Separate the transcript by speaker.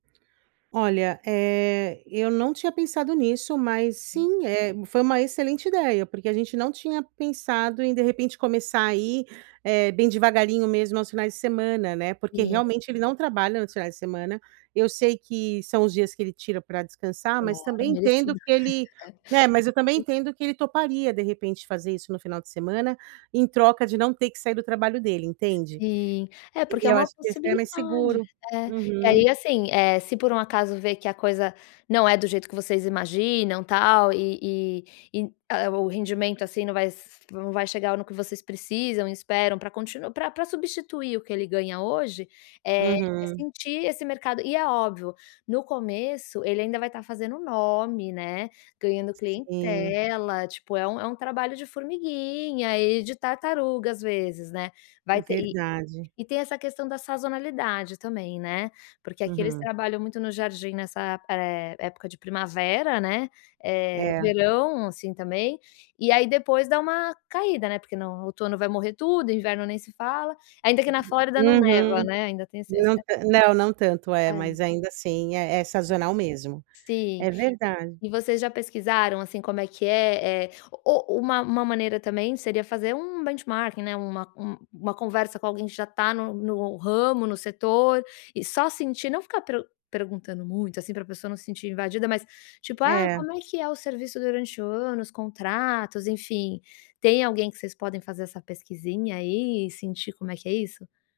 Speaker 1: Olha, eh, eu não tinha pensado nisso, mas, sim, eh, foi uma excelente ideia, porque a gente não tinha pensado em, de repente, começar aí, eh, bem devagarinho mesmo, aos finais de semana, né, porque
Speaker 2: Sim.
Speaker 1: realmente, ele não trabalha nos finais de semana, eu sei que são os dias que ele tira pra descansar, mas
Speaker 2: Claro,
Speaker 1: também entendo
Speaker 2: merecido.
Speaker 1: que ele é, mas eu também entendo que ele toparia, de repente, fazer isso no final de semana, em troca de não ter que sair do trabalho dele, entende.
Speaker 2: Sim. É, porque
Speaker 1: E
Speaker 2: é
Speaker 1: eu
Speaker 2: uma
Speaker 1: acho que ia ficar mais
Speaker 2: possibilidade.
Speaker 1: seguro.
Speaker 2: É. E
Speaker 1: Uhum.
Speaker 2: aí assim, eh, se por um acaso ver que a coisa não é do jeito que vocês imaginam, tal, e e e, ah ah, o rendimento, assim, não s não vai chegar no que vocês precisam, e esperam para continu pra pra substituir o que ele ganha hoje, eh, é
Speaker 1: Uhum.
Speaker 2: sentir esse mercado e é óbvio, no começo, ele ainda vai estar fazendo nome, né, ganhando
Speaker 1: Sim.
Speaker 2: clientela, tipo, é um é um trabalho de formiguinha, e de tartaruga, às vezes, né. Vai ter e
Speaker 1: Verdade.
Speaker 2: e tem essa questão da sazonalidade também, né. Porque aqui eles
Speaker 1: Uhum.
Speaker 2: trabalham muito no jardim nessa, eh, época de primavera, né, eh,
Speaker 1: É.
Speaker 2: verão, assim, também. E aí depois, dá uma caída, né, porque no outono vai morrer tudo, inverno nem se fala. Ainda que na Flórida não neva,
Speaker 1: Uhum.
Speaker 2: né, ainda tem esse esse
Speaker 1: Não ta não, não tanto. É, mas
Speaker 2: Hã.
Speaker 1: ainda assim, é é sazonal mesmo.
Speaker 2: Sim.
Speaker 1: É verdade.
Speaker 2: E vocês já pesquisaram, assim, como é que é, eh, o o uma uma maneira também, seria fazer um benchmarking, né, uma um uma conversa com alguém que já está no no ramo, no setor, e só sentir, não ficar pru perguntando muito, assim, para a pessoa não sentir invadida, mas, tipo: "Ah,
Speaker 1: É.
Speaker 2: como é que é o serviço durante o ano, os contratos", enfim. Tem alguém que vocês podem fazer essa pesquisinha, aí, e sentir como é que é isso?